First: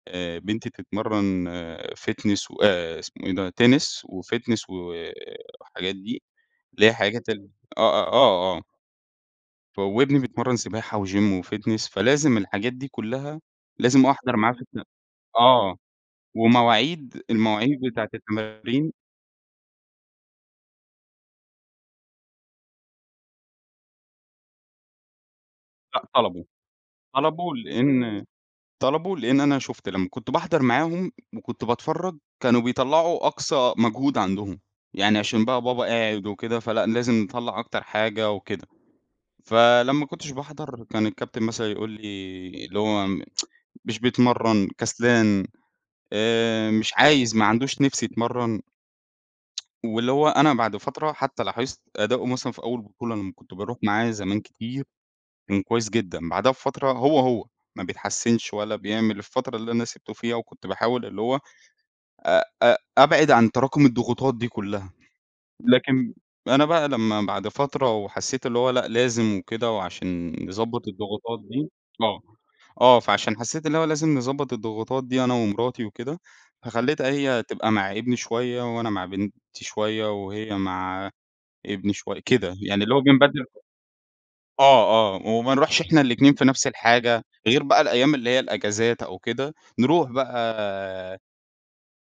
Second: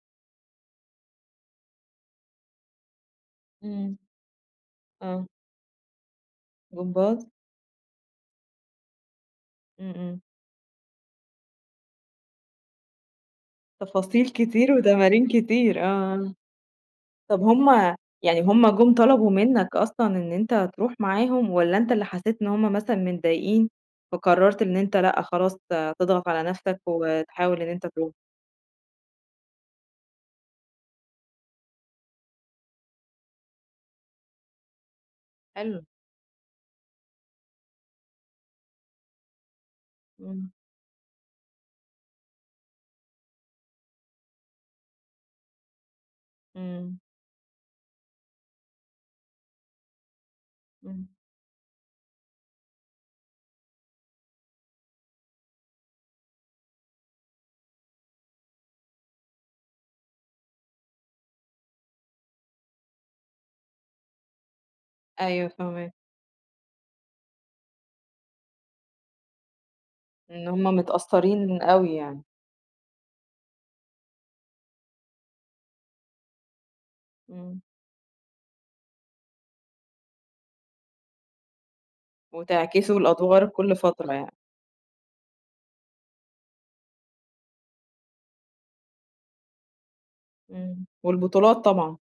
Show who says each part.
Speaker 1: آآ، بنتي بتتمرّن fitness و آآ إسمه إيه ده، tennis
Speaker 2: إمم.
Speaker 1: وfitness و
Speaker 2: آه.
Speaker 1: الحاجات دي، اللي هي حاجات
Speaker 2: جمباز؟
Speaker 1: ال آه، آه، آه، آه، ف
Speaker 2: إمم،
Speaker 1: وابني
Speaker 2: إمم.
Speaker 1: بيتمرّن سباحة وgym وfitness فلازم الحاجات دي كلّها لازم
Speaker 2: تفاصيل
Speaker 1: أحضَر معاه في
Speaker 2: كتير
Speaker 1: الت
Speaker 2: وتمارين
Speaker 1: آه،
Speaker 2: كتير، آه.
Speaker 1: ومواعيد
Speaker 2: طَب هُم
Speaker 1: المواعيد بتاعة
Speaker 2: يعني هُم
Speaker 1: التمارين
Speaker 2: جُم طلَبوا منك أصلًا إن أنت ترُوح معاهم والّا أنت اللي حسّيت إن هُم مثلًا متضايقين، فقرّرت إن أنت لأ، خلاص ت
Speaker 1: لأ
Speaker 2: تضغط على
Speaker 1: طَلبوا،
Speaker 2: نفسك
Speaker 1: طَلبوا،
Speaker 2: وتحاول إن أنت ترُوح؟
Speaker 1: لأن طَلبوا لإن أنا شُُفت لما كنت باحضَر معاهم وكنت باتفرّج كانوا بيطلَّعوا أقصى مجهود عندهم، يعني عشان بقى
Speaker 2: حلو.
Speaker 1: بابا قاعد وكده، فلأ لازم نطلَّع أكتر حاجة وكده، فلما ما كنتش
Speaker 2: إمم.
Speaker 1: باحضَر كان الكابتن مثلًا يقول لي اللي هو "مش بيتمرّن، كسلان آآ، مش
Speaker 2: إمم.
Speaker 1: عايز، ما عندوش نِفس يتمرّن." واللي هو أنا بعد
Speaker 2: إمم.
Speaker 1: فترة حتى لاحظت أداءه مثلًا في أول بطولة لما كنت بارُوح معاه زمان كتير، كان كويس جدًا، بعدها بفترة هو، هو ما بيتحسّنش ولا بيعمل، الفترة اللي أنا سِبته فيها، وكنت باحاول اللي هو آآ، آآ أبعِد عن تراكم الضغوطات دي كلّها.
Speaker 2: أيوه فاهماك.
Speaker 1: لكن أنا بقى لما بعد فترة وحسّيت اللي هو لأ، لازم وكده، وعشان
Speaker 2: إن هُم
Speaker 1: يضبّط الضغوطات
Speaker 2: متأثّرين
Speaker 1: دي
Speaker 2: أوي
Speaker 1: آه،
Speaker 2: يعني.
Speaker 1: آه، فعشان حسّيت إن هو لازم نضبّط الضغوطات دي أنا ومراتي وكده، فخلّيتها هي
Speaker 2: إمم.
Speaker 1: تبقى مع ابني شوية وأنا مع بنتي شوية وهي مع ابني شوية، كده يعني اللي
Speaker 2: وتعكسوا
Speaker 1: هو بنبدّل
Speaker 2: الأدوار كلّ فترة يعني.
Speaker 1: آه، آه، وما نرُوحش إحنا الإتنين في نفس الحاجة، غير بقى الأيام اللي هي الإجازات أو كده نرُوح
Speaker 2: إمم.
Speaker 1: بقى
Speaker 2: والبطولات طبعًا.